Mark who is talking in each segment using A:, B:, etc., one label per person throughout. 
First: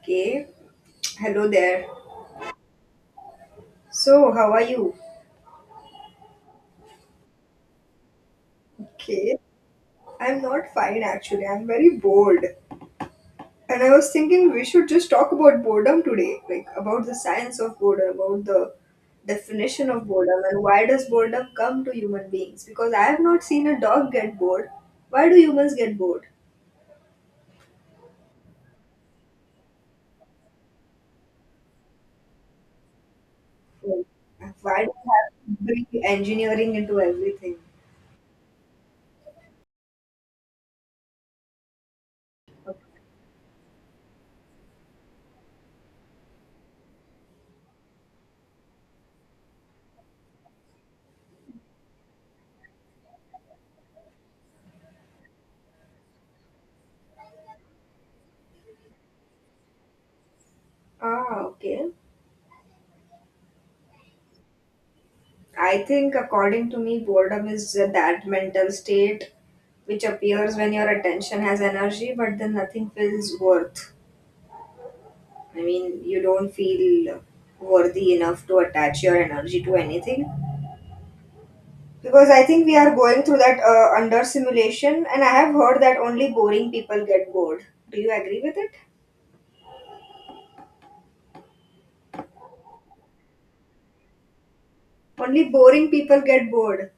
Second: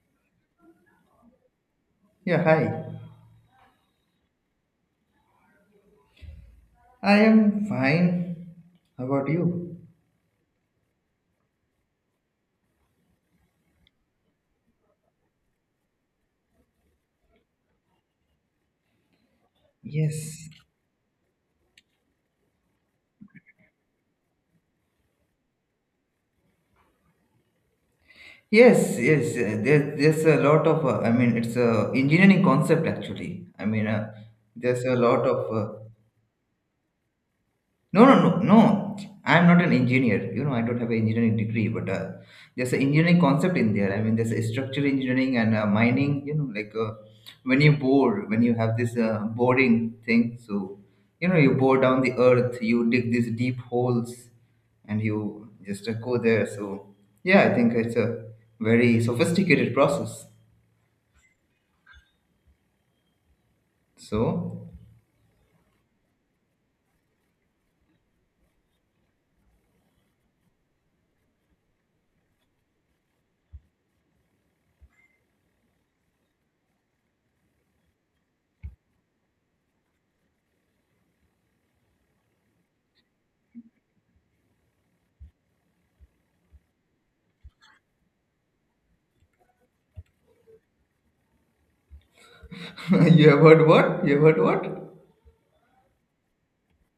A: Okay, hello there.
B: Yeah, hi.
A: So, how are you?
B: I am fine. How about
A: Okay,
B: you?
A: I'm not fine actually. I'm very bored. And I was thinking we should just talk about boredom today, like about the science of boredom, about the definition of boredom,
B: Yes.
A: and why does boredom come to human beings? Because I have not seen a dog get bored. Why do humans get bored?
B: Yes, there's a lot of, I mean, it's a engineering concept actually.
A: Why
B: There's
A: do we have
B: a lot of
A: to bring engineering into everything?
B: No, no, no, no. I'm not an engineer. You know, I don't have an engineering degree, but there's an engineering concept in there. I mean, there's a structural engineering and mining. You know, when you bore, when you have this boring thing, so you know, you bore down the earth, you dig these deep holes, and you just go there. So yeah, I think it's a very sophisticated process.
A: Ah, okay.
B: So
A: I think, according to me, boredom is that mental state which appears when your attention has energy, but then nothing feels worth. I mean, you don't feel worthy enough to attach your energy to anything. Because I think we are going through that under simulation, and I have heard that only boring people get bored. Do you agree with it?
B: you have heard what? You have heard what?
A: Only boring people get bored.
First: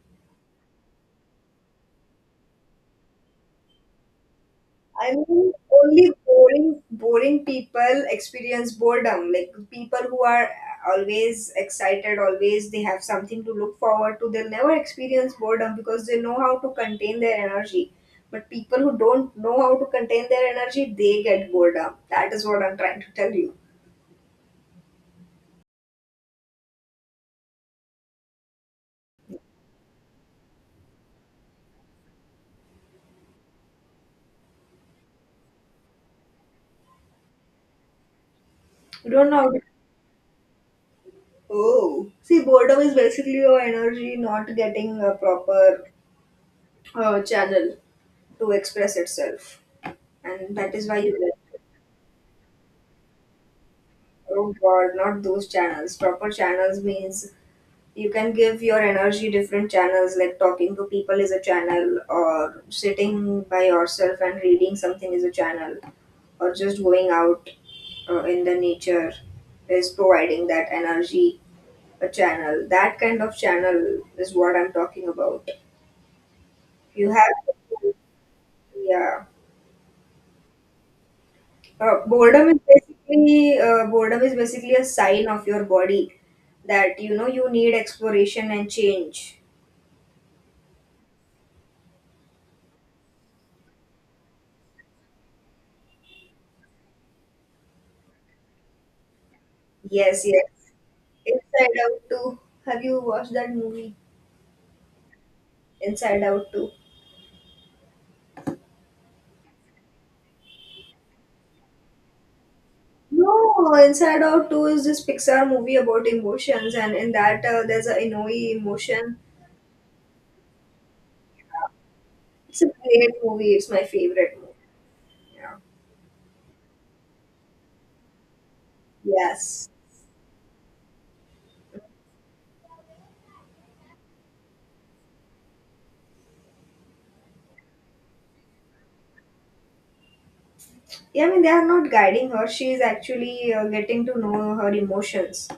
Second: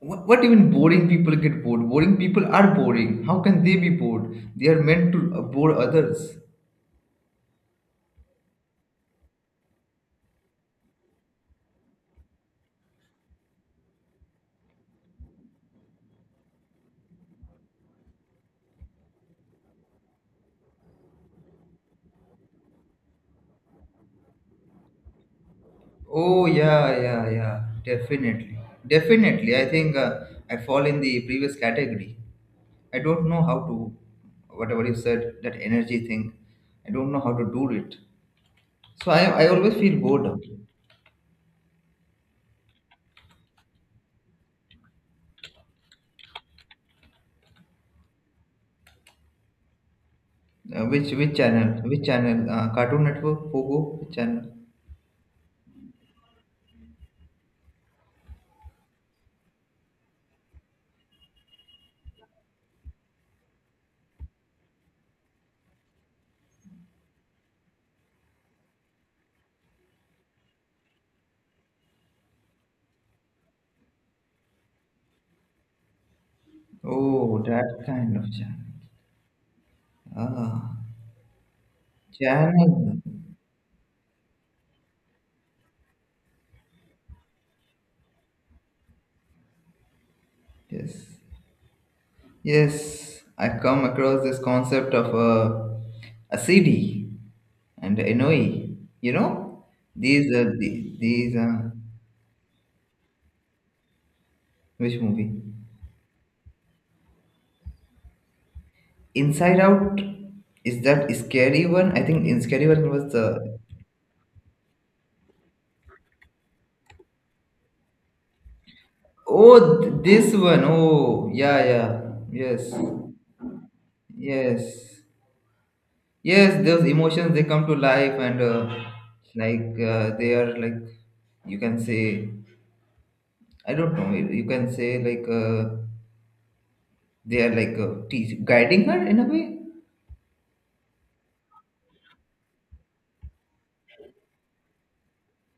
B: What, even boring people get bored? Boring people are boring. How can they be bored? They are meant
A: I
B: to
A: mean,
B: bore
A: only
B: others.
A: boring, boring people experience boredom. Like people who are always excited, always they have something to look forward to. They'll never experience boredom because they know how to contain their energy. But people who don't know how to contain their energy, they get boredom. That is what I'm trying to tell you.
B: Oh yeah, yeah, yeah. Definitely, definitely. I think I fall in the previous category. I don't know how to, whatever you said, that energy thing. I don't know how to do it.
A: You
B: So
A: don't know
B: I
A: how to.
B: always feel bored. Uh,
A: Oh, see, boredom is basically your energy not getting a proper channel to express itself, and that is why
B: which
A: you
B: which
A: get.
B: channel? Which channel? Cartoon Network, Pogo, which channel?
A: Oh God, not those channels. Proper channels means you can give your energy different channels, like talking to people is a channel, or sitting by yourself and reading something is a channel, or just going out in the nature is providing that energy, a channel. That kind of channel is what I'm talking about. You
B: Oh, that
A: have,
B: kind of channel.
A: yeah.
B: Ah, channel.
A: Boredom is basically a sign of your body that you know you need exploration and change.
B: Yes, yes, I come across this concept of a CD and NOE. You know,
A: Yes,
B: these
A: yes.
B: are the, these are
A: Inside Out 2. Have you watched that movie?
B: which movie?
A: Inside Out 2.
B: Inside Out, is that scary one? I think in scary one was the
A: No, Inside Out 2 is this Pixar movie about emotions, and in that there's a Inoi emotion.
B: oh th- this one. Oh yeah, yeah,
A: It's
B: yes,
A: a great movie. It's my favorite movie.
B: yes,
A: Yeah.
B: yes, those emotions they come to life and
A: Yes.
B: they are like you can say I don't know you can say like. They are like teach, guiding her in a way.
A: Yeah, I mean, they are not guiding her. She is actually getting to know her emotions.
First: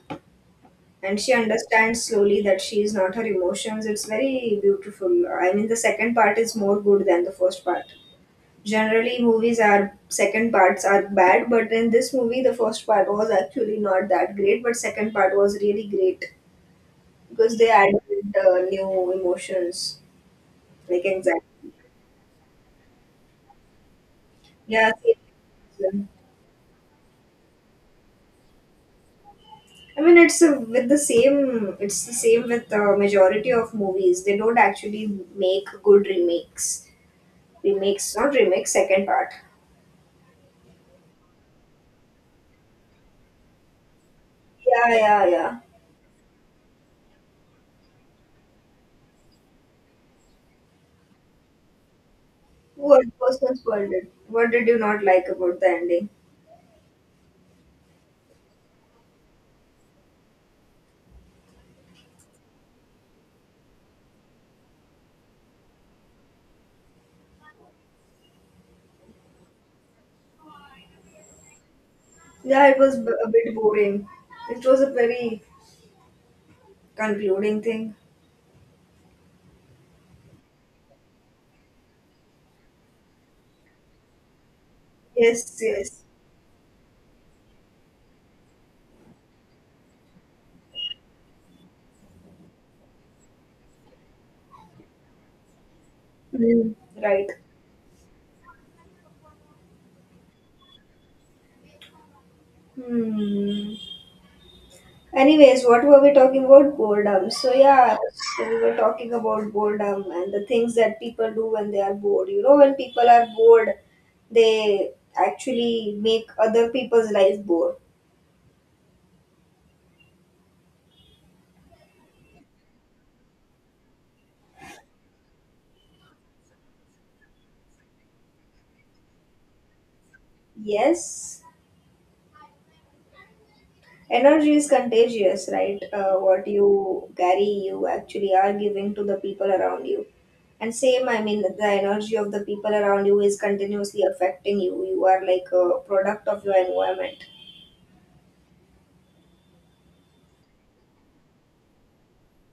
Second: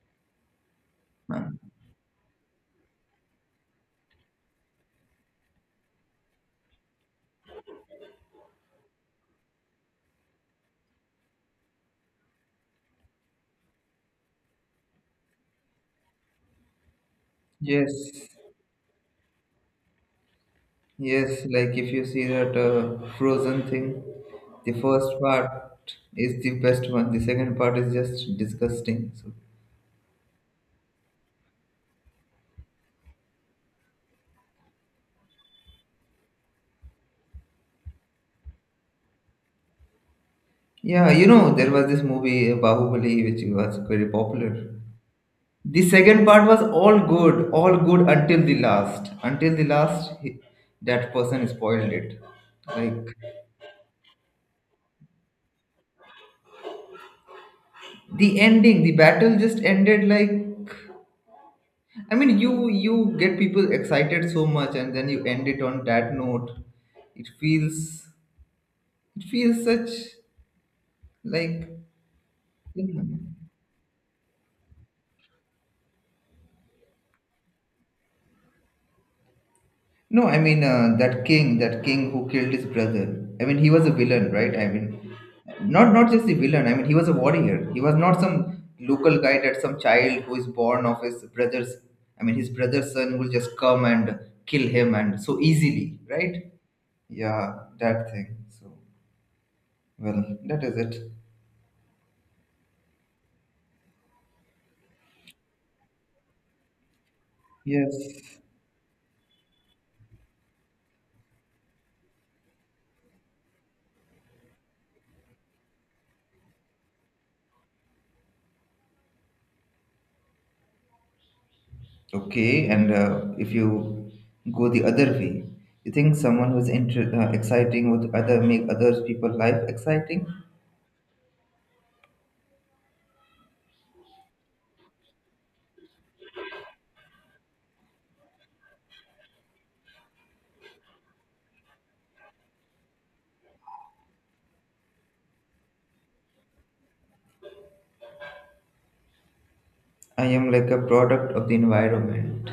A: And she
B: Uh,
A: understands slowly that she is not her emotions. It's very beautiful. I mean, the second part is more good than the first part. Generally movies are second parts are bad, but in this movie the first part was actually not that great, but second part was really great because they
B: yes,
A: added new emotions like
B: yes,
A: anxiety.
B: like if you see that frozen thing, the
A: Yeah,
B: first part
A: same.
B: is the best one, the second part is just disgusting. So
A: I mean, it's with the same. It's the same with the majority of movies. They don't actually make good remakes. Remakes, not remakes. Second part.
B: yeah, you know, there was this movie bahubali which was very popular.
A: Yeah, yeah, yeah.
B: The second part was all good, all good until the last, until the last he, that person spoiled it,
A: What
B: like
A: was not spoiled? What did you not like about the ending?
B: the ending, the battle just ended. Like I mean, you get people excited so much, and then you end it on that note. It feels, it feels such like
A: Yeah, it was a bit boring. It was a very concluding thing.
B: no. I mean, that king who killed his brother. I mean, he was a villain, right? I mean,
A: Yes,
B: not
A: yes.
B: not just a villain. I mean, he was a warrior. He was not some local guy that some child who is born of his brother's. I mean, his brother's son will just come and kill him and so easily, right?
A: Hmm. Right.
B: Yeah, that thing. So, well, that is it.
A: Hmm. Anyways, what were we talking about? Boredom. So yeah,
B: Yes.
A: so we were talking about boredom and the things that people do when they are bored. You know, when people are bored, they actually make other people's life bored.
B: Okay, and if you go the other way, you think someone who's inter- exciting would other make other people life exciting?
A: Yes. Energy is contagious, right? What you carry, you actually are giving to the people around you. And same, I mean, the energy of the people around you is continuously affecting you. You are like a product of your environment.
B: I am like a product of the environment.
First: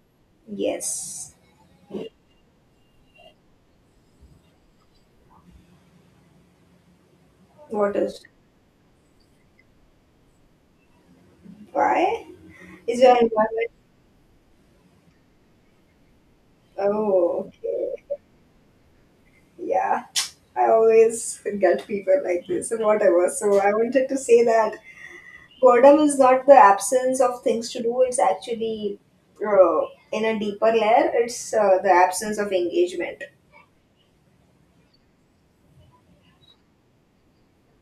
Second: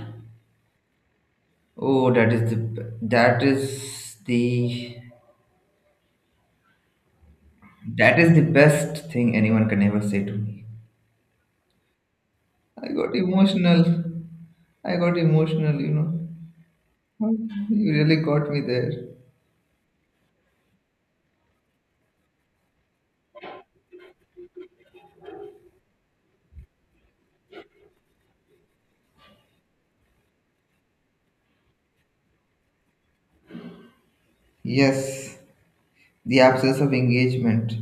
A: Yes.
B: Oh, that is the, that is the,
A: What
B: that
A: is
B: is the best thing anyone can ever say to me.
A: why?
B: I
A: Is your
B: got
A: environment?
B: emotional. I got emotional. You know,
A: Oh,
B: you
A: okay.
B: really got me there.
A: Yeah. I always get people like this, and whatever. So I wanted to say that boredom is not the absence of things to do, it's actually, uh, in a deeper layer, it's the absence of engagement.
B: Yes. The absence of engagement.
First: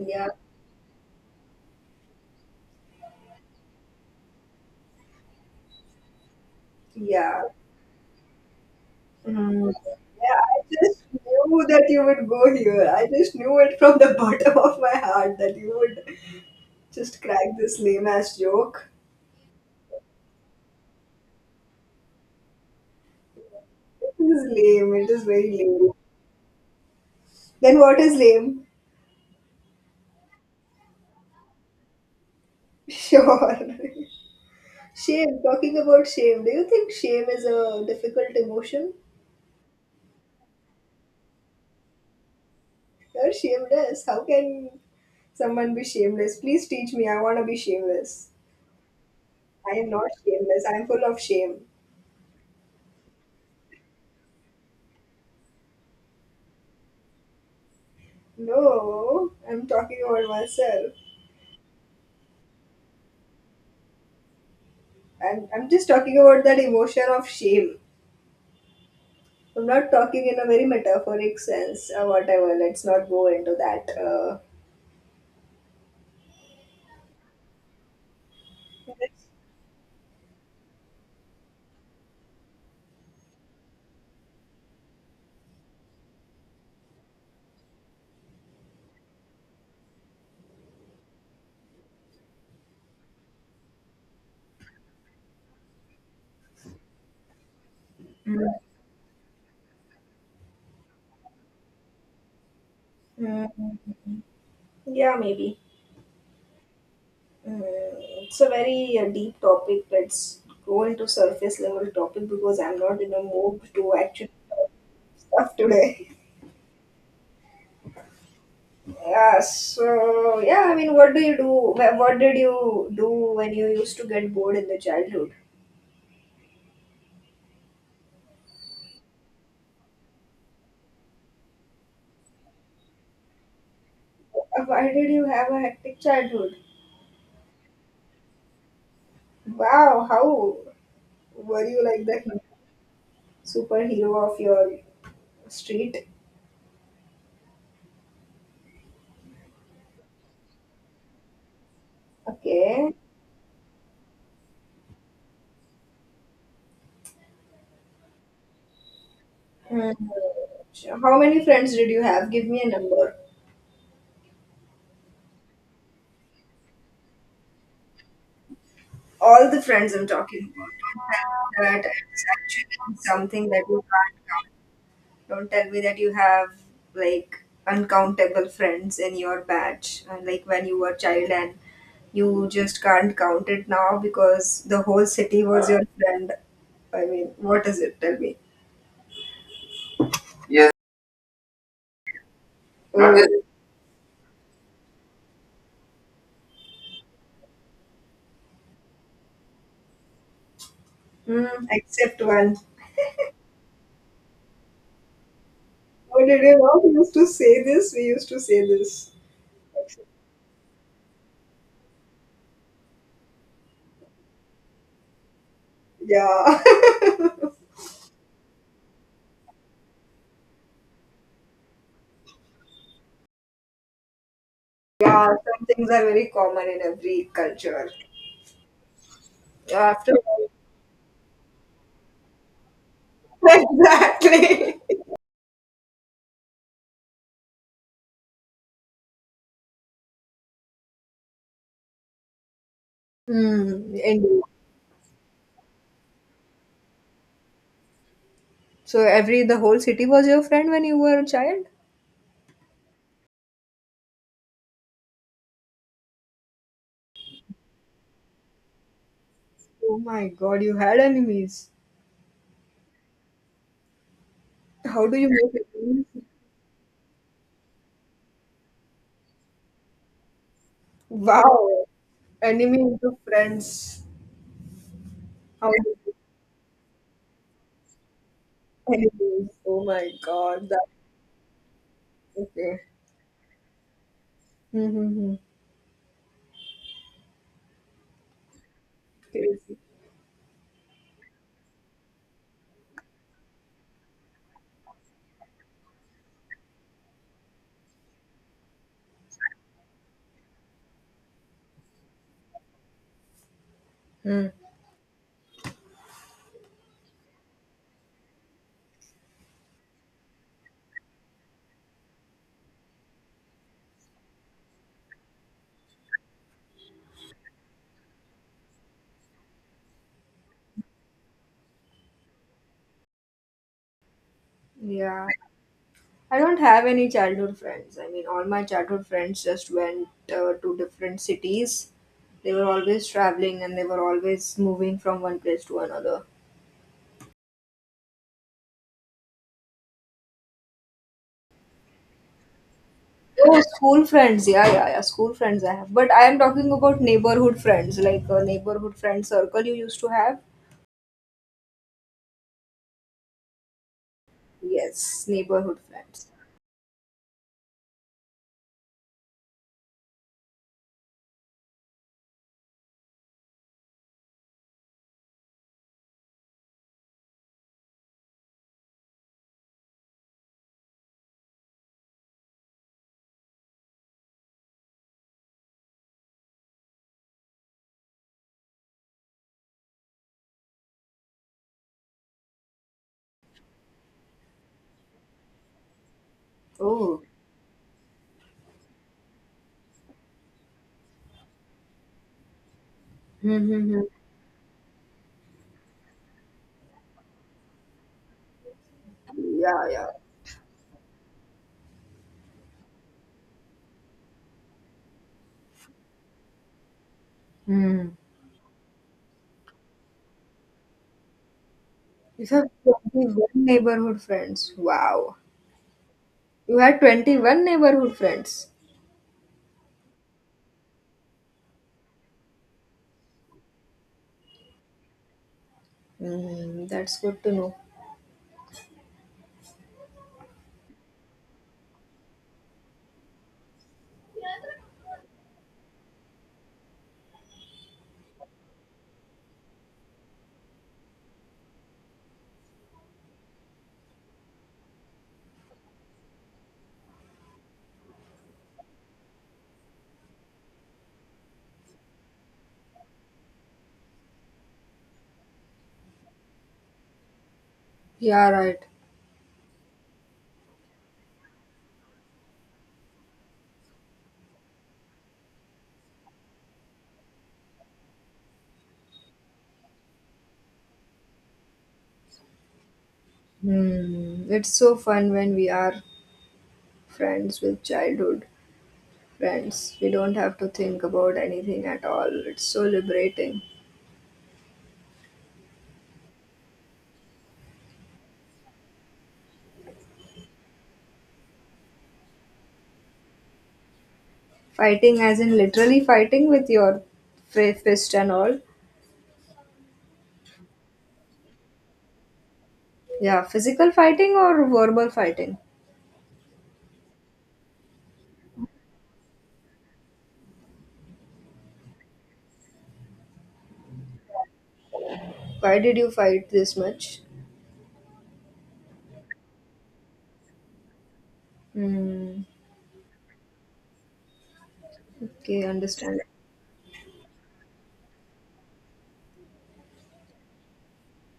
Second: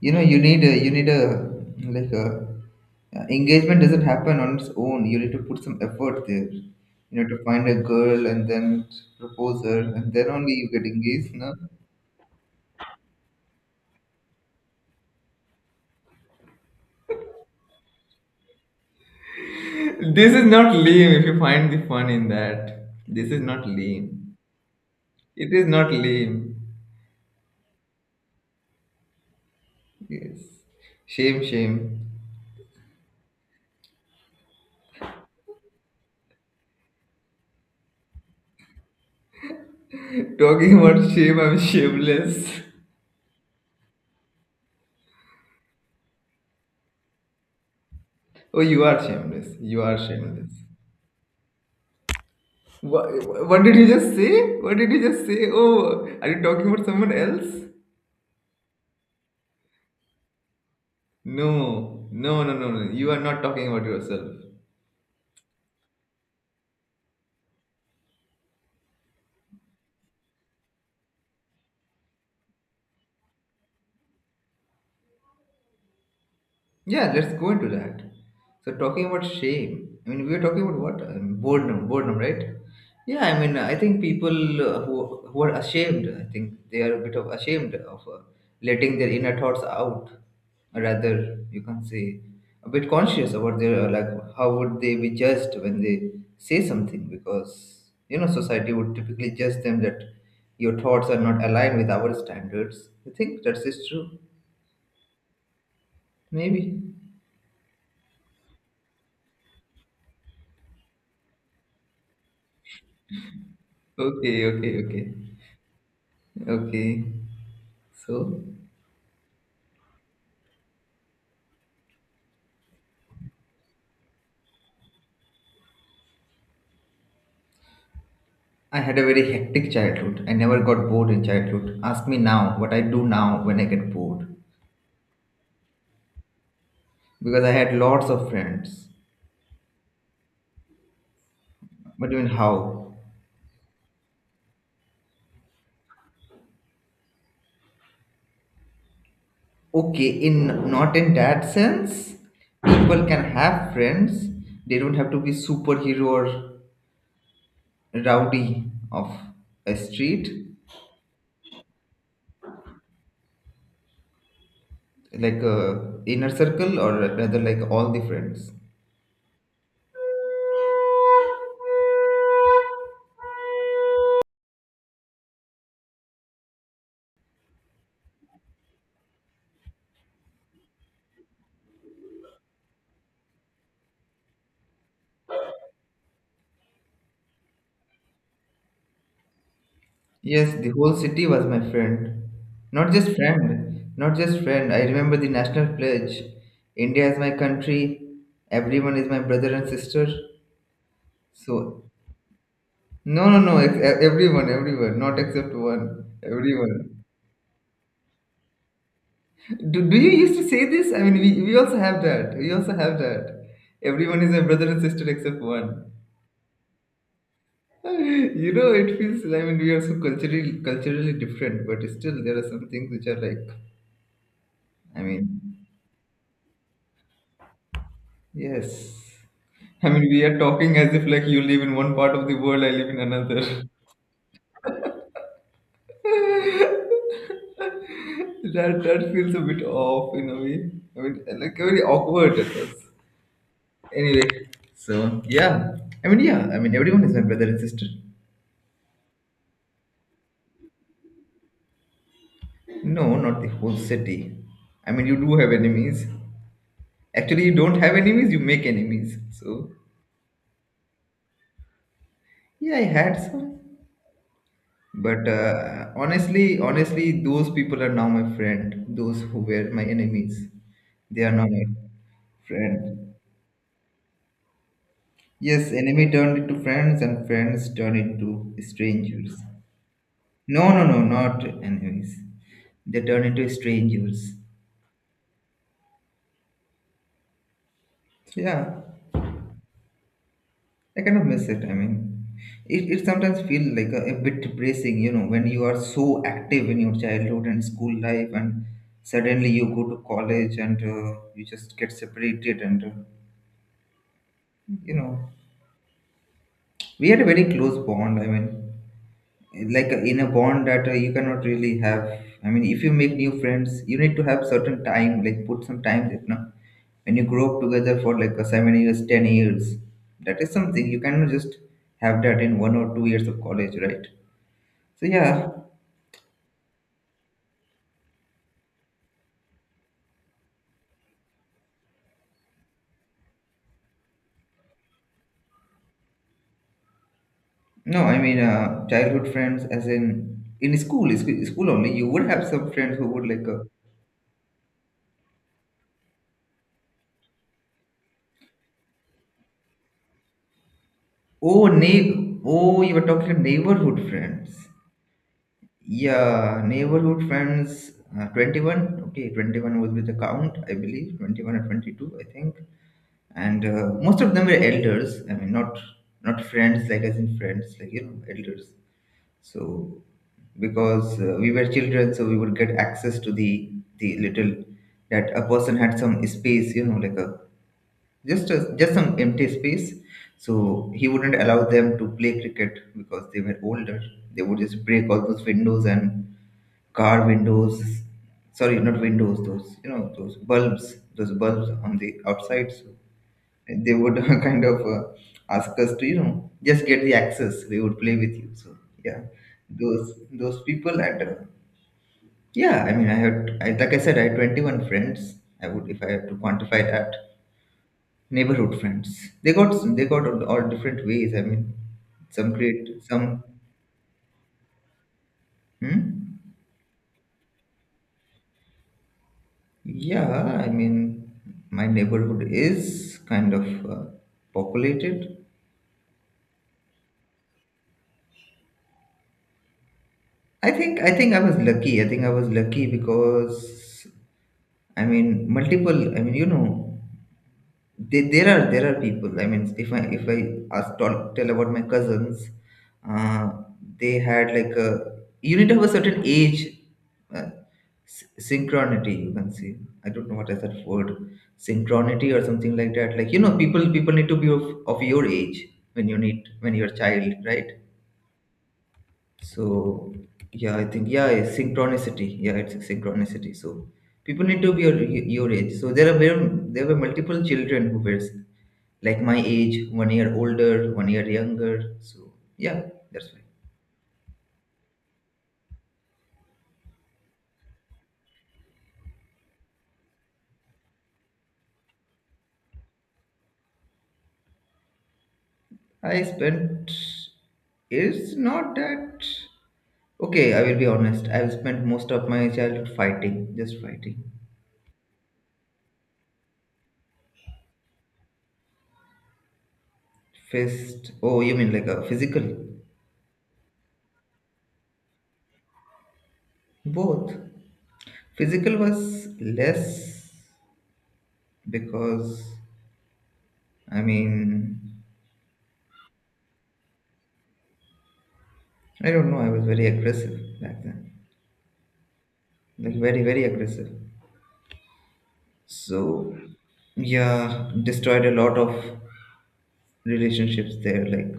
B: You know,
A: Yeah,
B: you need a, you need a, like a, engagement doesn't happen on its own, you need to put some effort there, you know, to
A: yeah.
B: find a girl and then propose
A: Mm,
B: her and then
A: yeah,
B: only
A: I
B: you get
A: just
B: engaged, no?
A: knew that you would go here, I just knew it from the bottom of my heart that you would just crack this lame ass joke.
B: This is not lame if you find the fun in that. This is not lame,
A: It is lame, it is very
B: it is
A: lame.
B: not lame.
A: Then what is lame?
B: Yes, shame, shame.
A: Sure. Shame, talking about shame, do you think shame is a difficult emotion?
B: Talking about shame, I'm shameless.
A: You're shameless, how can someone be shameless? Please teach me. I want to be shameless.
B: Oh, you are shameless,
A: I
B: you
A: am
B: are
A: not
B: shameless.
A: shameless. I am full of shame.
B: What, did you just say? What did you just say? Oh, are you talking about someone else?
A: No, I'm talking about myself.
B: No, no, no, no, no. You are not talking about yourself.
A: I'm just talking about that emotion of shame. I'm not talking in a very metaphoric sense or whatever. Let's not go into that.
B: Yeah, let's go into that. So talking about shame, I mean, we were talking about what, boredom, boredom, right? Yeah, I mean, I think people who are ashamed, I think they are a bit of ashamed of letting their inner thoughts out. Rather, you can say a bit conscious about their like how would they be judged when they say something, because you know
A: Mm.
B: society would typically judge them that your thoughts are not aligned with our standards. You think
A: Mm,
B: that's true?
A: yeah, maybe.
B: Maybe.
A: Mm, it's a very deep topic. Let's go into surface level topic because I'm not in a mood to actually
B: Okay,
A: talk
B: okay, okay.
A: stuff today.
B: Okay, so
A: Yeah, so yeah, I mean, what do you do? What did you do when you used to get bored in the childhood?
B: I had a very hectic childhood. I never got bored in childhood. Ask me now what I do now when I get bored.
A: Why did you have a hectic childhood?
B: Because I had lots of friends.
A: Wow, how were you like
B: But
A: the
B: even how?
A: superhero of your street?
B: Okay, in not in that sense,
A: Okay.
B: people can have friends. They don't have to be superhero or rowdy of a
A: Hmm.
B: street,
A: How many friends did you have? Give me a number.
B: like a inner circle or rather like all the friends.
A: All the friends I'm talking about. That is actually something that you. Don't tell me that you have like uncountable friends in your batch and like when you were a child and you just can't count it now because the whole city was your friend. I mean, what is it? Tell me.
B: Yes, the
A: Yes,
B: whole city was my friend. Not
A: not Oh,
B: just
A: it.
B: friend, not just friend. I remember the national pledge. India is my country. Everyone is my brother and sister.
A: Mm,
B: So,
A: except one.
B: no, no, no. Everyone, everyone. Not except one.
A: Oh, did you not
B: Everyone.
A: used to say this? We used to say this.
B: Do you used to say this? I mean, we also have that. We also have that. Everyone is my brother and sister except one.
A: Yeah.
B: You know, it feels, I mean, we are so culturally, culturally different, but still there are some things which are like, I
A: Yeah,
B: mean,
A: some things are very common in every culture.
B: Yes. I mean,
A: After
B: we are
A: all,
B: talking as if like you live in one part of the world, I live in another.
A: exactly.
B: That that feels a bit off in a way. I mean, like very awkward at first.
A: Mm,
B: Anyway,
A: indeed.
B: so yeah. I mean, yeah. I mean, everyone is my brother and sister.
A: So every the whole city was your friend when you were a child?
B: No, not the whole city. I mean, you do have enemies. Actually, you don't have enemies. You make enemies. So
A: Oh my god, you had enemies.
B: yeah, I had some.
A: How do
B: But
A: you make enemies?
B: honestly, honestly, those people are now my friend. Those who were my enemies, they are now my
A: Wow, enemy
B: friend.
A: into friends. How
B: Yes,
A: do
B: enemy
A: you
B: turned into friends, and friends turned into
A: make
B: strangers.
A: enemies? Oh my god,
B: No, no,
A: that's
B: no, not enemies.
A: okay.
B: They turn into strangers.
A: Mm-hmm.
B: Yeah,
A: Crazy.
B: I kind of miss it. I mean, it sometimes feels like a bit depressing, you know, when you are so active in your childhood and school life, and suddenly you go to college and you just get separated, and
A: Hmm.
B: you know, we had a very close bond. I mean, like in a bond that you cannot really have. I mean, if you make new friends you need to have certain time, like put some time, you know, when you grow up together for like 7 years, 10 years, that is something you cannot just have that in 1 or 2 years of college, right? So
A: Yeah,
B: yeah.
A: I don't have any childhood friends. I mean, all my childhood friends just went to different cities. They were always traveling and they were always moving from one place to another.
B: No, I mean, childhood friends as in school school only you would have some friends who would like
A: Oh, school friends. Yeah, yeah, yeah. School friends I have. But I am talking about neighborhood friends, like a neighborhood friend circle you used to have.
B: oh neigh- oh you were talking neighborhood friends.
A: Yes, neighborhood friends.
B: Yeah, neighborhood friends. 21. Okay, 21 was with the count, I believe. 21 or 22, I think. And most of them were elders. I mean, not not friends, like as in friends, like, you know, elders. So because we were children, so we would get access to the little that a person had some space, you know, like a, just some empty space. So he wouldn't allow them to play cricket because they were older. They would just break all those windows and
A: Oh.
B: car windows, sorry not windows, those you know, those bulbs, those bulbs on the outside. So they
A: Mm-hmm.
B: would kind of ask us to, you know, just get the access, we would play with you. So yeah,
A: Yeah, yeah.
B: those people and yeah, I mean, like I said, I had 21 friends, I would, if I had to quantify that,
A: Mm.
B: neighborhood friends. They got, they got all different ways. I mean,
A: You
B: some
A: have
B: create some,
A: 21 neighborhood friends. Wow.
B: hmm?
A: You had 21 neighborhood friends.
B: Yeah, I mean, my neighborhood is kind of populated.
A: Mm, that's good to know.
B: I think, I think I was lucky. I think I was lucky because I mean, multiple. I mean, you know. There are, there are people. I mean, if I ask, talk tell about my cousins, uh, they had like a, you need to have a certain age, uh, synchronity. You can see. I don't know what is that word, synchronity or something like that. Like you know, people need to be of your age when you need when you're a child, right?
A: Yeah, right.
B: So yeah, I think yeah, it's synchronicity. Yeah, it's synchronicity. So people need to be your age. So there are there, there were multiple children who were like my age, 1 year older, 1 year younger. So yeah, that's why
A: Hmm, it's so fun when we are friends with childhood friends. We don't have to think about anything at all. It's so liberating.
B: I spent. It's not that. Okay, I will be honest. I've spent most of my childhood fighting, just fighting.
A: Fighting, as in literally fighting with your fist and all.
B: Fist. Oh, you mean like a physical?
A: Yeah, physical fighting or verbal fighting?
B: Both. Physical was less because I mean
A: Why did you fight this much?
B: I don't know. I was very aggressive back then,
A: Hmm.
B: like very very aggressive.
A: Okay, understand.
B: So yeah, destroyed a lot of relationships there, like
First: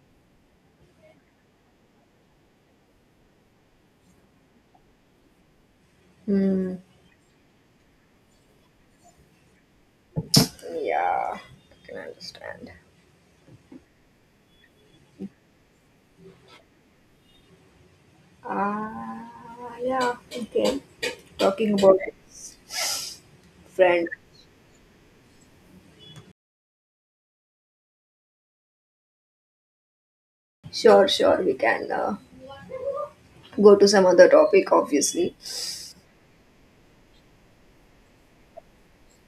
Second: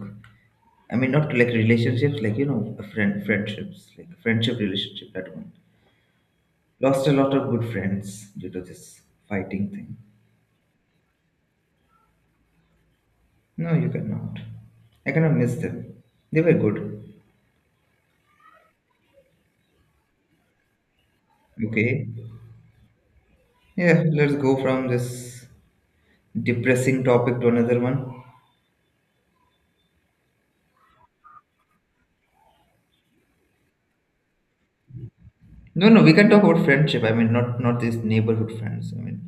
B: I mean not like relationships, like friend friendships, like friendship relationship, that one.
A: Hmm.
B: Lost a lot of good friends due to this fighting thing.
A: Yeah, I can understand.
B: No, you cannot. I kind of miss them. They were good.
A: Ah, yeah. Okay. Talking about
B: Okay, yeah,
A: friend.
B: let's go from this depressing topic to another one.
A: Sure, sure. We can go to some other topic, obviously.
B: No, no, we can talk about friendship. I mean, not these neighborhood friends, I mean,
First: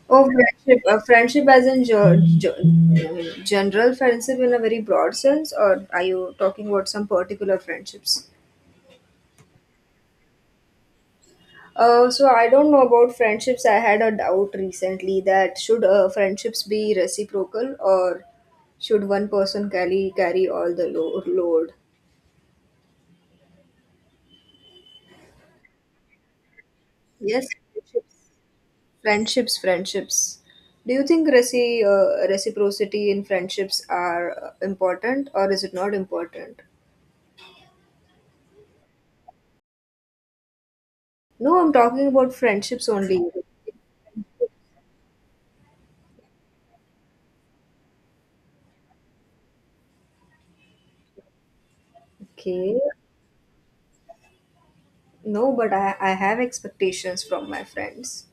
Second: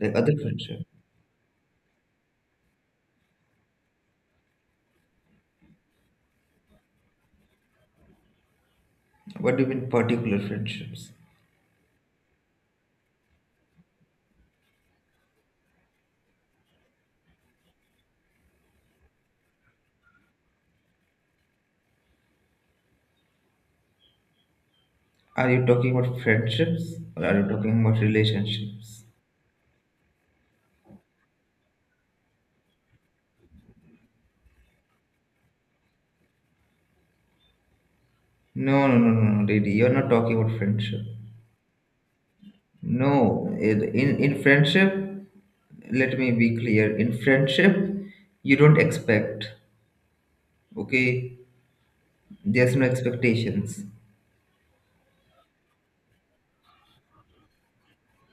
B: like
A: Oh,
B: other friendship.
A: friendship. Friendship as in general friendship in a very broad sense, or are you talking about some particular friendships?
B: What do you mean particular friendships?
A: So I don't know about friendships. I had a doubt recently that should friendships be reciprocal or should one person carry all the load?
B: Are you talking about friendships or are
A: Yes,
B: you talking about
A: friendships,
B: relationships?
A: friendships, friendships. Do you think reciprocity in friendships are important or is it not important?
B: No, no, no, no, no, lady. You're not talking about friendship.
A: No, I'm talking about friendships only.
B: No, in friendship, let me be clear. In friendship, you don't expect. Okay, there's
A: Okay.
B: no expectations.
A: No, but I have expectations from my friends.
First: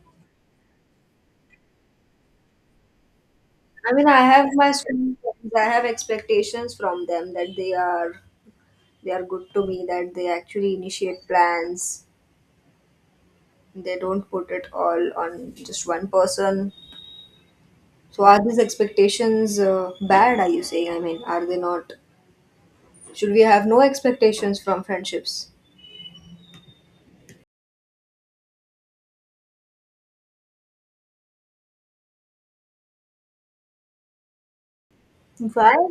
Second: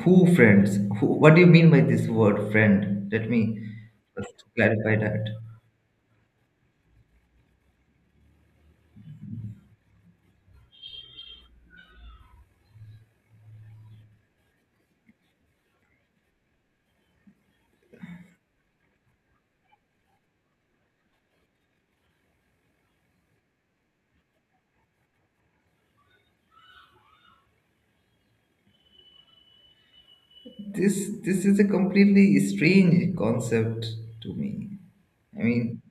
B: Who friends? Who? What do you mean by this word friend? Let me
A: I mean, I
B: first
A: have my
B: clarify
A: school
B: that.
A: friends. I have expectations from them that they are, they are good to me, that they actually initiate plans. They don't put it all on just one person. So are these expectations bad, are you saying? I mean, are they not? Should we have no expectations from friendships?
B: This this is a completely strange concept to me. I mean,
A: Why?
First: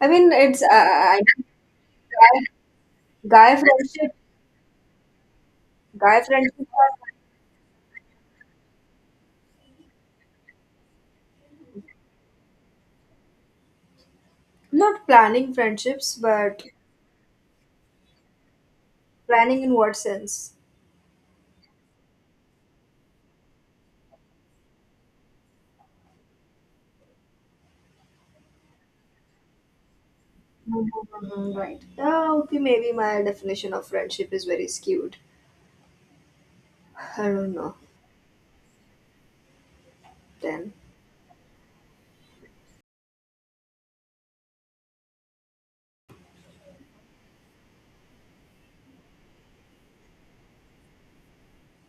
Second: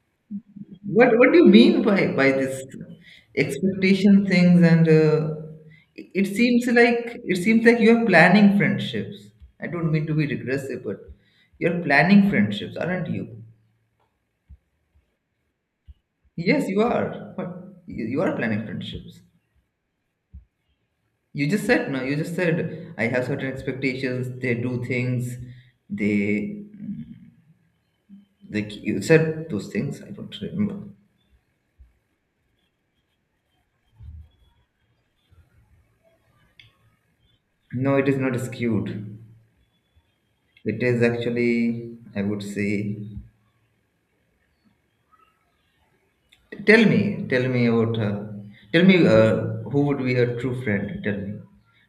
A: I mean, it's
B: What
A: I,
B: what do you mean by
A: guy,
B: this
A: guy friendship.
B: expectation things, and it
A: Guy
B: it
A: friendships
B: seems
A: are.
B: like it seems like you are planning friendships. I don't mean to be regressive, but you're planning friendships, aren't you?
A: Not planning friendships, but
B: Yes, you are. But you are planning friendships.
A: planning in what sense?
B: You just said no. You just said I have certain expectations. They do things. They, like you said those things. I don't remember.
A: Mhm, right. Yeah, okay, maybe my definition of friendship is very skewed. I don't know.
B: No, it is not skewed.
A: Then
B: It is actually, I would say, tell me, tell me about her. Tell me, who would be a true friend. Tell me,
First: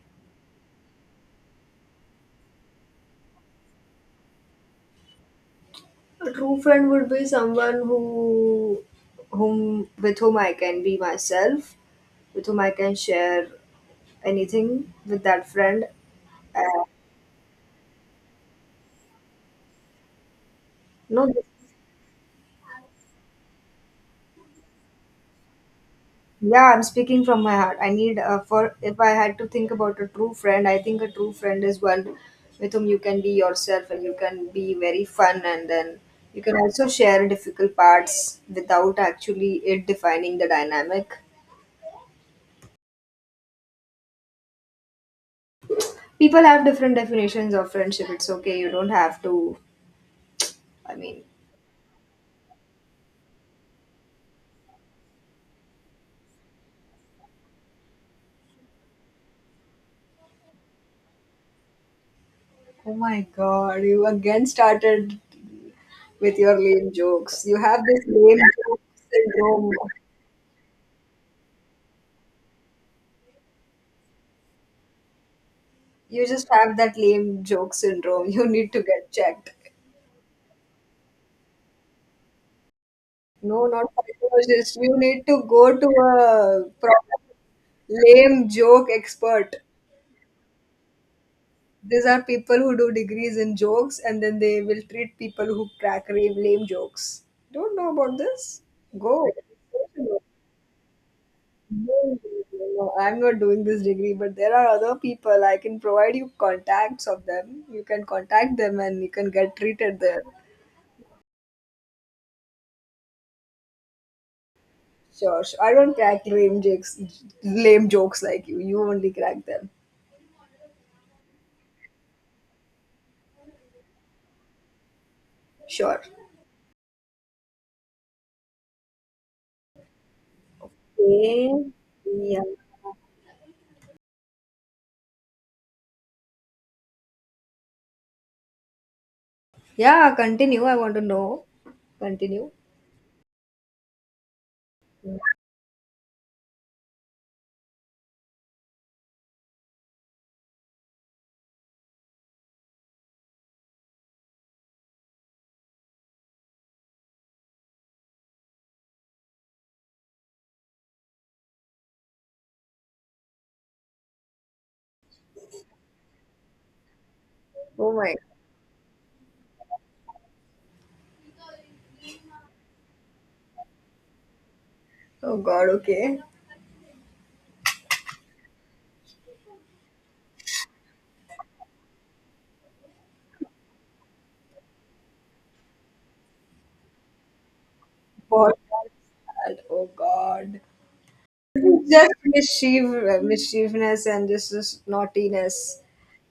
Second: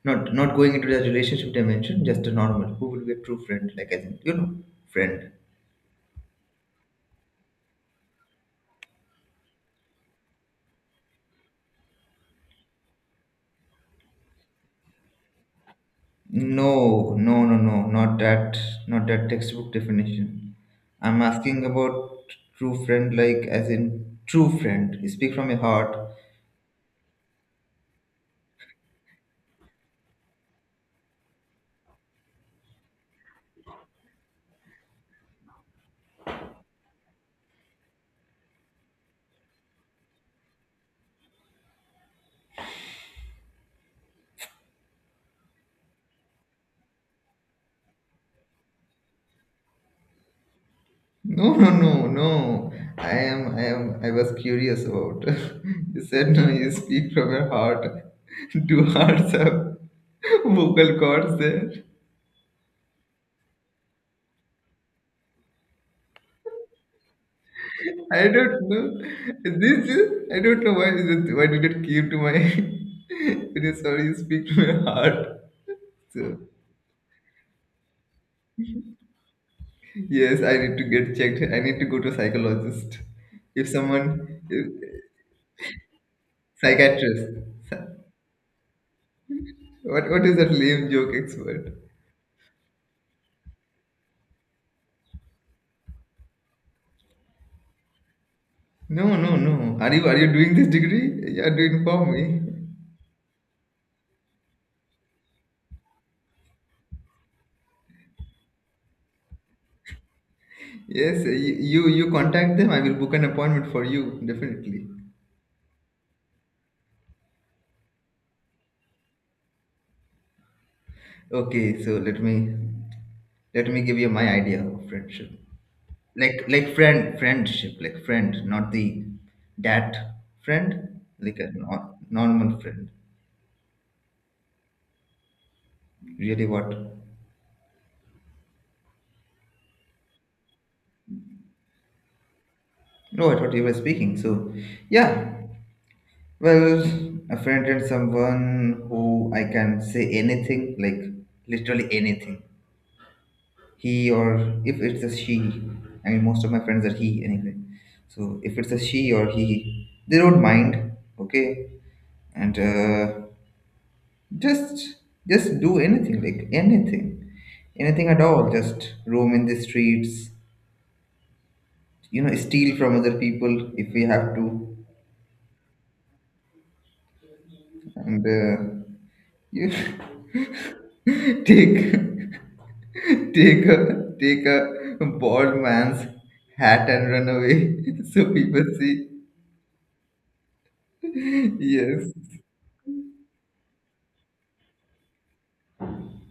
B: not going into the relationship dimension, just a normal. Who would be a true friend? Like as in, friend.
A: a true friend would be someone who, whom with whom I can be myself, with whom I can share anything with that friend. Uh,
B: No, no, no, no, not that, not that textbook definition. I'm
A: no,
B: asking about true friend, like as in true friend. Speak from your heart.
A: yeah, I'm speaking from my heart. I need, for if I had to think about a true friend, I think a true friend is one with whom you can be yourself and you can be very fun, and then you can also share difficult parts without actually it defining the dynamic. People have different definitions of friendship. It's okay. You don't have to. I mean,
B: No, no, no, no. I was curious about. You said no, you speak from your heart. Do hearts have vocal cords there?
A: oh my god, you again started with your lame jokes. You have this
B: I
A: lame
B: don't
A: joke
B: know.
A: syndrome.
B: This is, I don't know why is it, why did it came to my. It is sorry, you speak from your heart. So,
A: You just have that lame joke syndrome. You need to get checked.
B: yes, I need to get checked. I need to go to psychologist.
A: No,
B: If
A: not
B: someone, if,
A: psychologist. You need to go to a proper
B: psychiatrist.
A: lame joke expert.
B: What is that lame joke expert?
A: These are people who do degrees in jokes, and then they will treat people who crack lame, lame jokes. Don't know about this?
B: No,
A: Go.
B: no, no. Are you doing this degree? You are doing for
A: No,
B: me.
A: no, I'm not doing this degree, but there are other people. I can provide you contacts of them. You can contact them and you can get treated there.
B: Yes, you contact them. I will book an appointment for you definitely.
A: Sure, sure. I don't crack lame jokes like you. You only crack them.
B: Okay, so let me give you my idea of friendship.
A: Sure.
B: Like friend friendship, like friend, not the dat friend, like
A: Okay.
B: a
A: Yeah.
B: normal friend. Really, what?
A: Yeah. Continue. I want to know. Continue.
B: No, I thought you were speaking. So, yeah. Well, a friend and someone who I can say anything, like literally anything. He or if it's a she, I mean most of my friends are he anyway, so if it's a she or he, they don't mind. Okay, and just just do anything, like anything,
A: Oh
B: anything
A: my.
B: at all. Just roam in the streets, steal from other people if we have to.
A: Oh God. Okay.
B: And you take take a take a bald man's hat and run away so people
A: Podcast.
B: see.
A: And Oh God. Just
B: Yes.
A: mischief, mischievousness, and just this naughtiness.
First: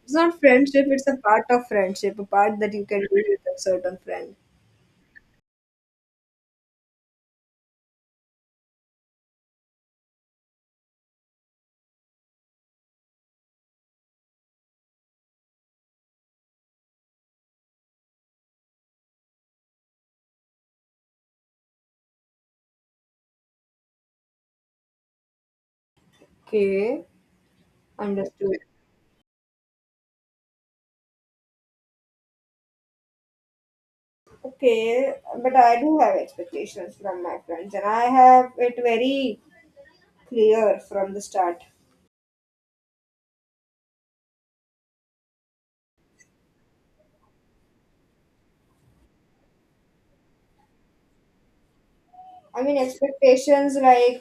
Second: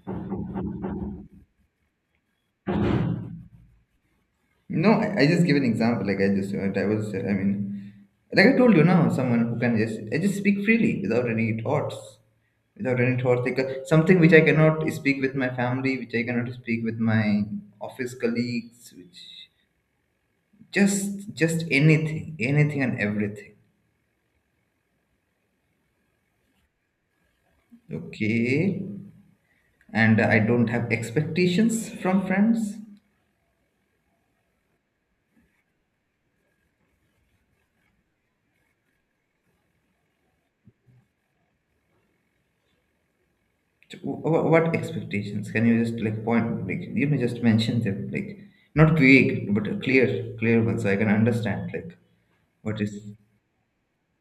A: It's not friendship. It's a part of friendship. A part that you can do with a certain friend.
B: No, I just give an example. Like I just, I was, I mean, like I told you now, someone who can just, I just speak freely without any thoughts, without any thoughts. Like something which I cannot speak with my family, which I cannot speak with my office colleagues, which just anything, anything and everything.
A: Okay. Understood.
B: Okay, and I don't have expectations from friends.
A: Okay, but I do have expectations from my friends, and I have it very clear from the start.
B: What expectations? Can you just like point, like, just mention them, like not vague but clear, clear one, so I can understand like
A: I mean,
B: what is.
A: expectations like,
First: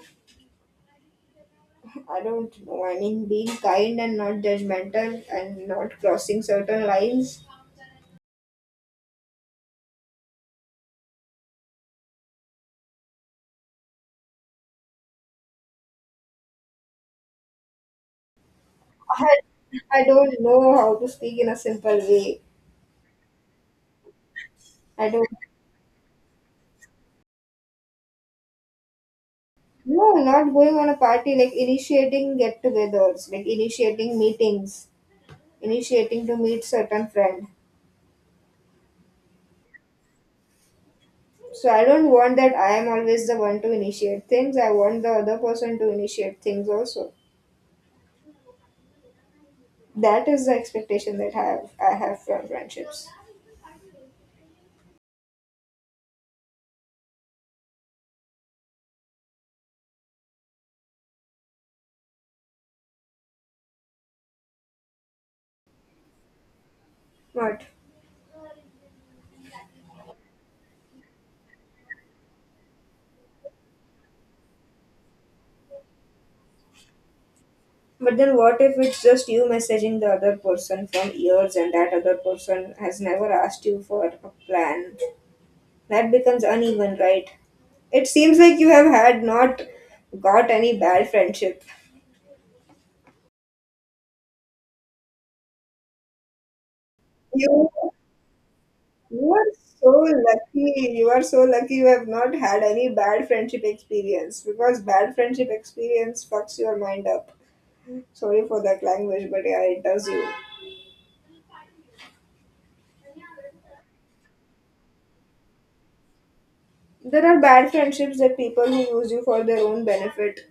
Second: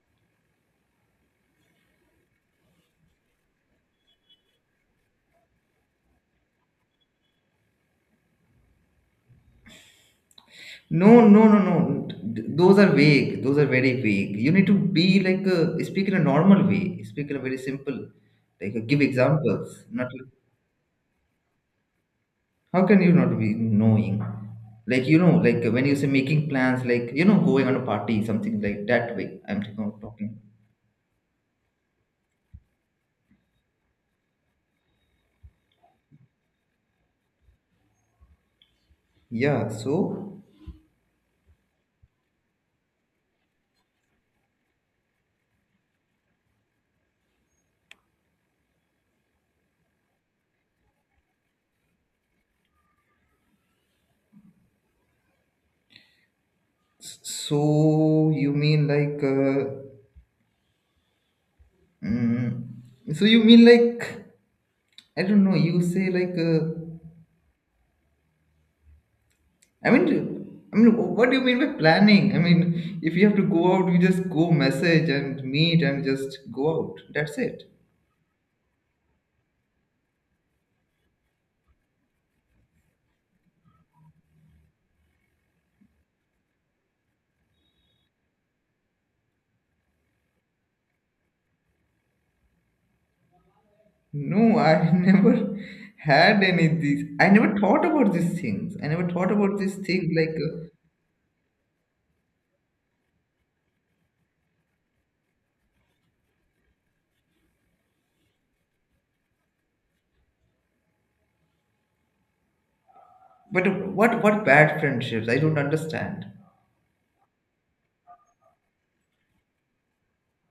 A: I don't know, I mean, being kind and not judgmental and not crossing certain lines.
B: No, no, no, no. Those are vague. Those are very vague. You need to be like a, speak in a normal way. Speak in a very simple, like give
A: I,
B: examples.
A: I
B: Not like-
A: don't know how to speak in a simple way.
B: how can you not be knowing? Like,
A: I don't,
B: like when you say making plans, like, going on a party, something like that way. I'm talking.
A: no,
B: talking.
A: not going on a party, like initiating get togethers, like initiating meetings, initiating to meet certain friend.
B: Yeah. So.
A: So I don't want that I am always the one to initiate things. I want the other person to initiate things also. That is the expectation that I have from friendships.
B: So you mean like, mm, so you mean like, I don't know. You say like,
A: But
B: I mean, what do you mean by planning? I mean, if you have to go out, you just go message and meet and just go out. That's it.
A: but then what if it's just you messaging the other person from years and that other person has never asked you for a plan? That becomes uneven, right? It seems like you have had not got any bad friendship.
B: No, I never had any of these. I never
A: You
B: thought about these things. I never thought
A: You are
B: about these
A: so
B: things like,
A: lucky. You are so lucky you have not had any bad friendship experience because bad friendship experience fucks your mind up. Sorry for that language, but yeah, it does you.
B: but what bad friendships? I don't understand.
A: There are bad friendships that people who use you for their own benefit.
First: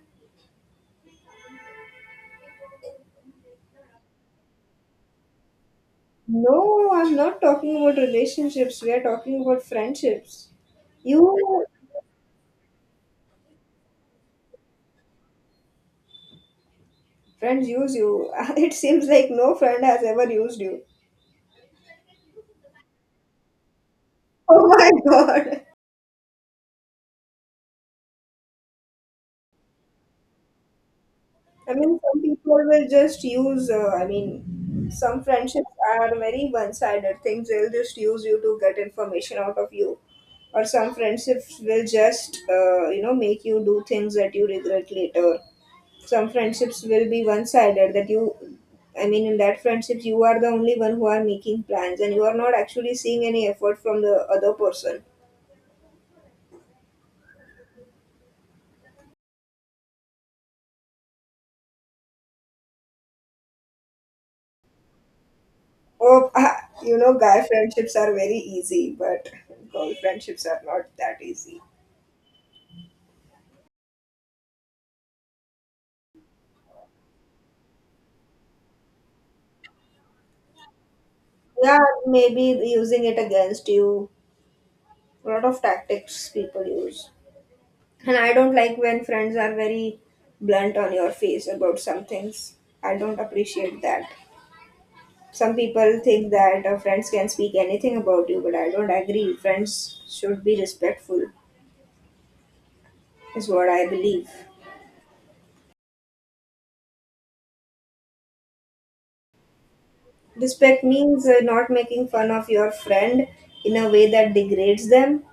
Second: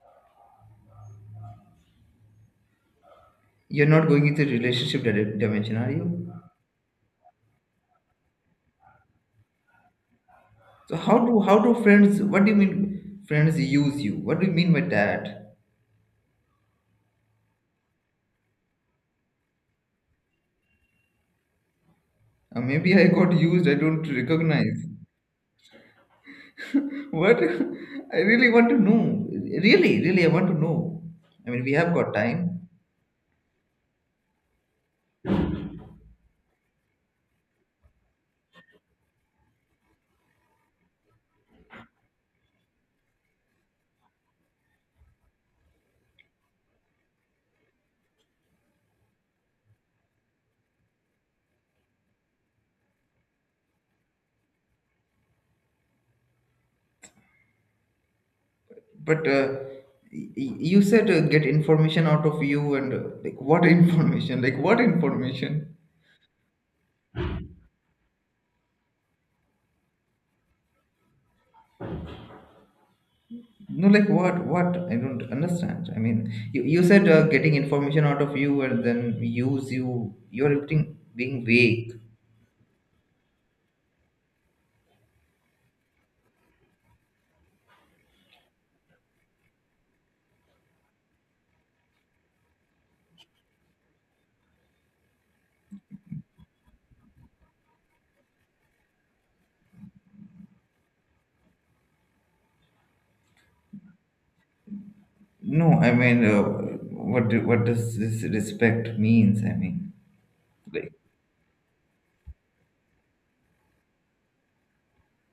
B: You're not going into relationship dimension, are you?
A: No, I'm not talking about relationships. We are talking about friendships.
B: So how do how
A: You
B: do friends? What do you mean friends use you? What do you mean by that?
A: friends use you. It seems like no friend has ever used you.
B: Maybe I got used. I don't
A: Oh
B: recognize.
A: my god.
B: What? I really want to know. Really, really, I want to know. I mean,
A: I
B: we have
A: mean,
B: got
A: some people
B: time,
A: will just use, I mean, some friendships are very one sided things. They'll just use you to get information out of you. Or some friendships will just, you know, make you do things that you regret later. Some friendships will be one sided that you, I mean, in that friendship, you are the only one who are making plans and you are not actually seeing any effort from the other person.
B: but you said get information out of you, and like what information? Like what information?
A: Oh, you know, guy friendships are very easy, but girl friendships are not that easy.
B: No, like what? What? I don't understand. I mean, you said getting information out of you and then use you. You're being
A: Yeah,
B: vague.
A: maybe using it against you. A lot of tactics people use. And I don't like when friends are very blunt on your face about some things. I don't appreciate that. Some people think that friends can speak anything about you, but I don't agree. Friends should be respectful, is what I believe.
B: No, I mean, what do, what does this respect means? I mean,
A: Respect
B: like,
A: means not making fun of your friend in a way that degrades them.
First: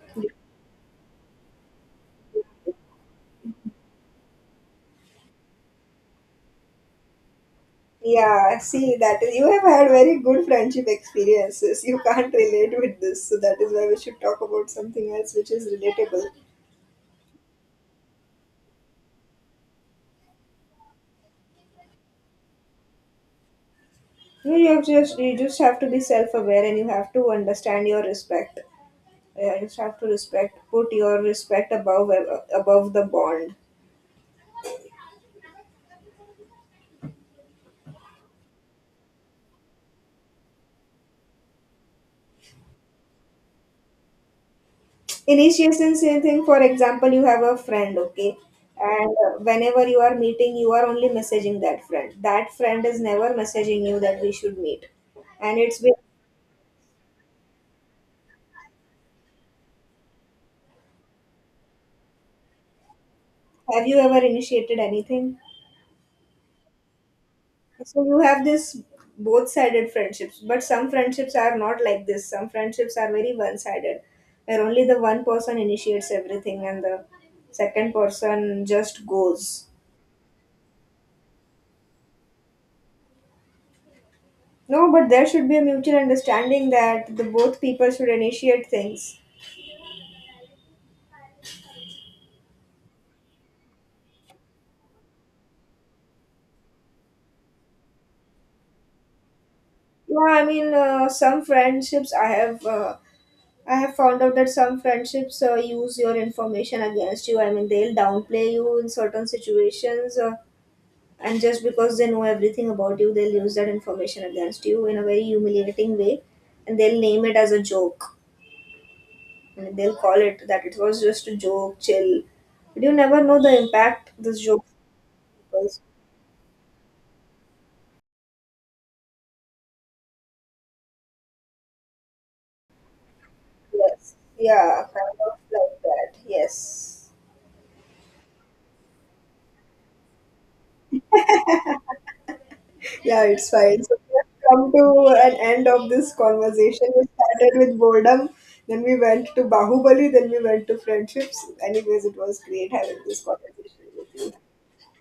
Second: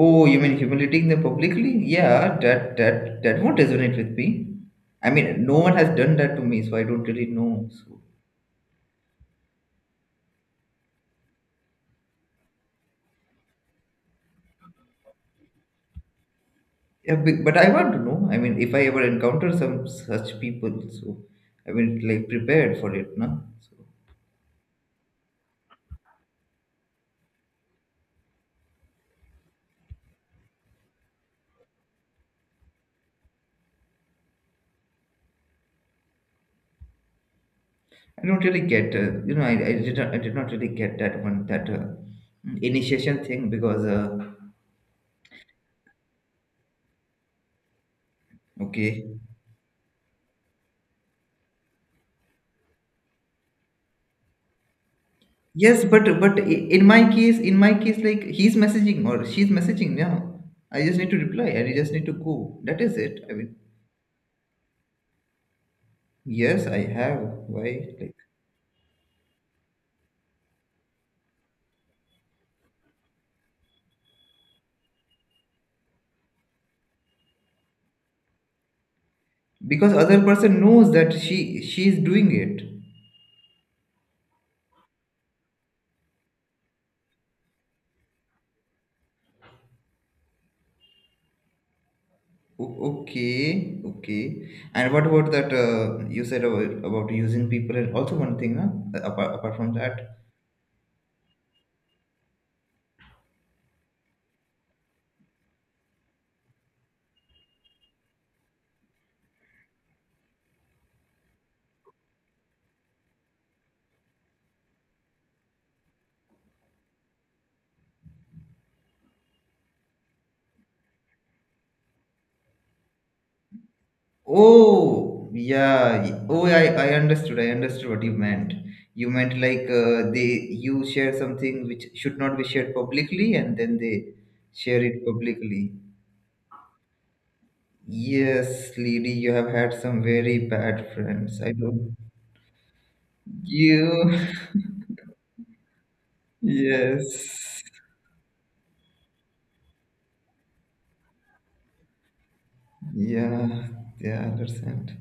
B: oh, you mean humiliating them publicly? Yeah, that won't resonate with me. I mean, no one has done that to me, so I don't really know. So,
A: Yeah, see that is you have had very good friendship experiences. You can't relate with this, so that is why we should talk about something else which is relatable.
B: yeah, but I want to know. I mean, if I ever encounter some such people, so I mean, like prepared for it, no? So,
A: You have just you just have to be self-aware and you have to understand your respect. Yeah, you just have to respect, put your respect above the bond.
B: I don't really get, I did not really get that one that initiation thing because
A: Initiation, same thing. For example, you have a friend, okay,
B: okay.
A: and whenever you are meeting, you are only messaging that friend. That friend is never messaging you that we should meet and it's
B: Yes,
A: been.
B: but in my case, like he's messaging or she's messaging now. I just need to reply. I just need to go. That is it. I mean,
A: Have you ever initiated anything?
B: yes, I have. Why?
A: So
B: Like
A: you have this both sided friendships, but some friendships are not like this. Some friendships are very one sided, where only the one person initiates everything and the second person just goes.
B: because other person knows that she's doing it.
A: No, but there should be a mutual understanding that the both people should initiate things.
B: Okay, okay. And what about that? You said about using people, and also one thing, huh? Apart from that.
A: Yeah, I mean, some friendships I have found out that some friendships use your information against you. I mean, they'll downplay you in certain situations. And just because they know everything about you they'll use that information against you in a very humiliating way and they'll name it as a joke and they'll call it that it was just a joke chill but you never know the impact this joke
B: Oh,
A: was.
B: yeah. Oh, I understood. I understood what you meant. You meant like they you share something which should not be shared publicly, and then they
A: Yes, yeah,
B: share it
A: kind of
B: publicly.
A: like that, yes.
B: Yes, lady, you have had some very bad friends. I don't.
A: Yeah, it's fine. So
B: You.
A: we have come to an end of this conversation. We started
B: Yes.
A: with boredom, then we went to Bahubali, then we went to friendships. Anyways, it was great having this
B: Yeah.
A: conversation with
B: Yeah. I
A: you.
B: understand.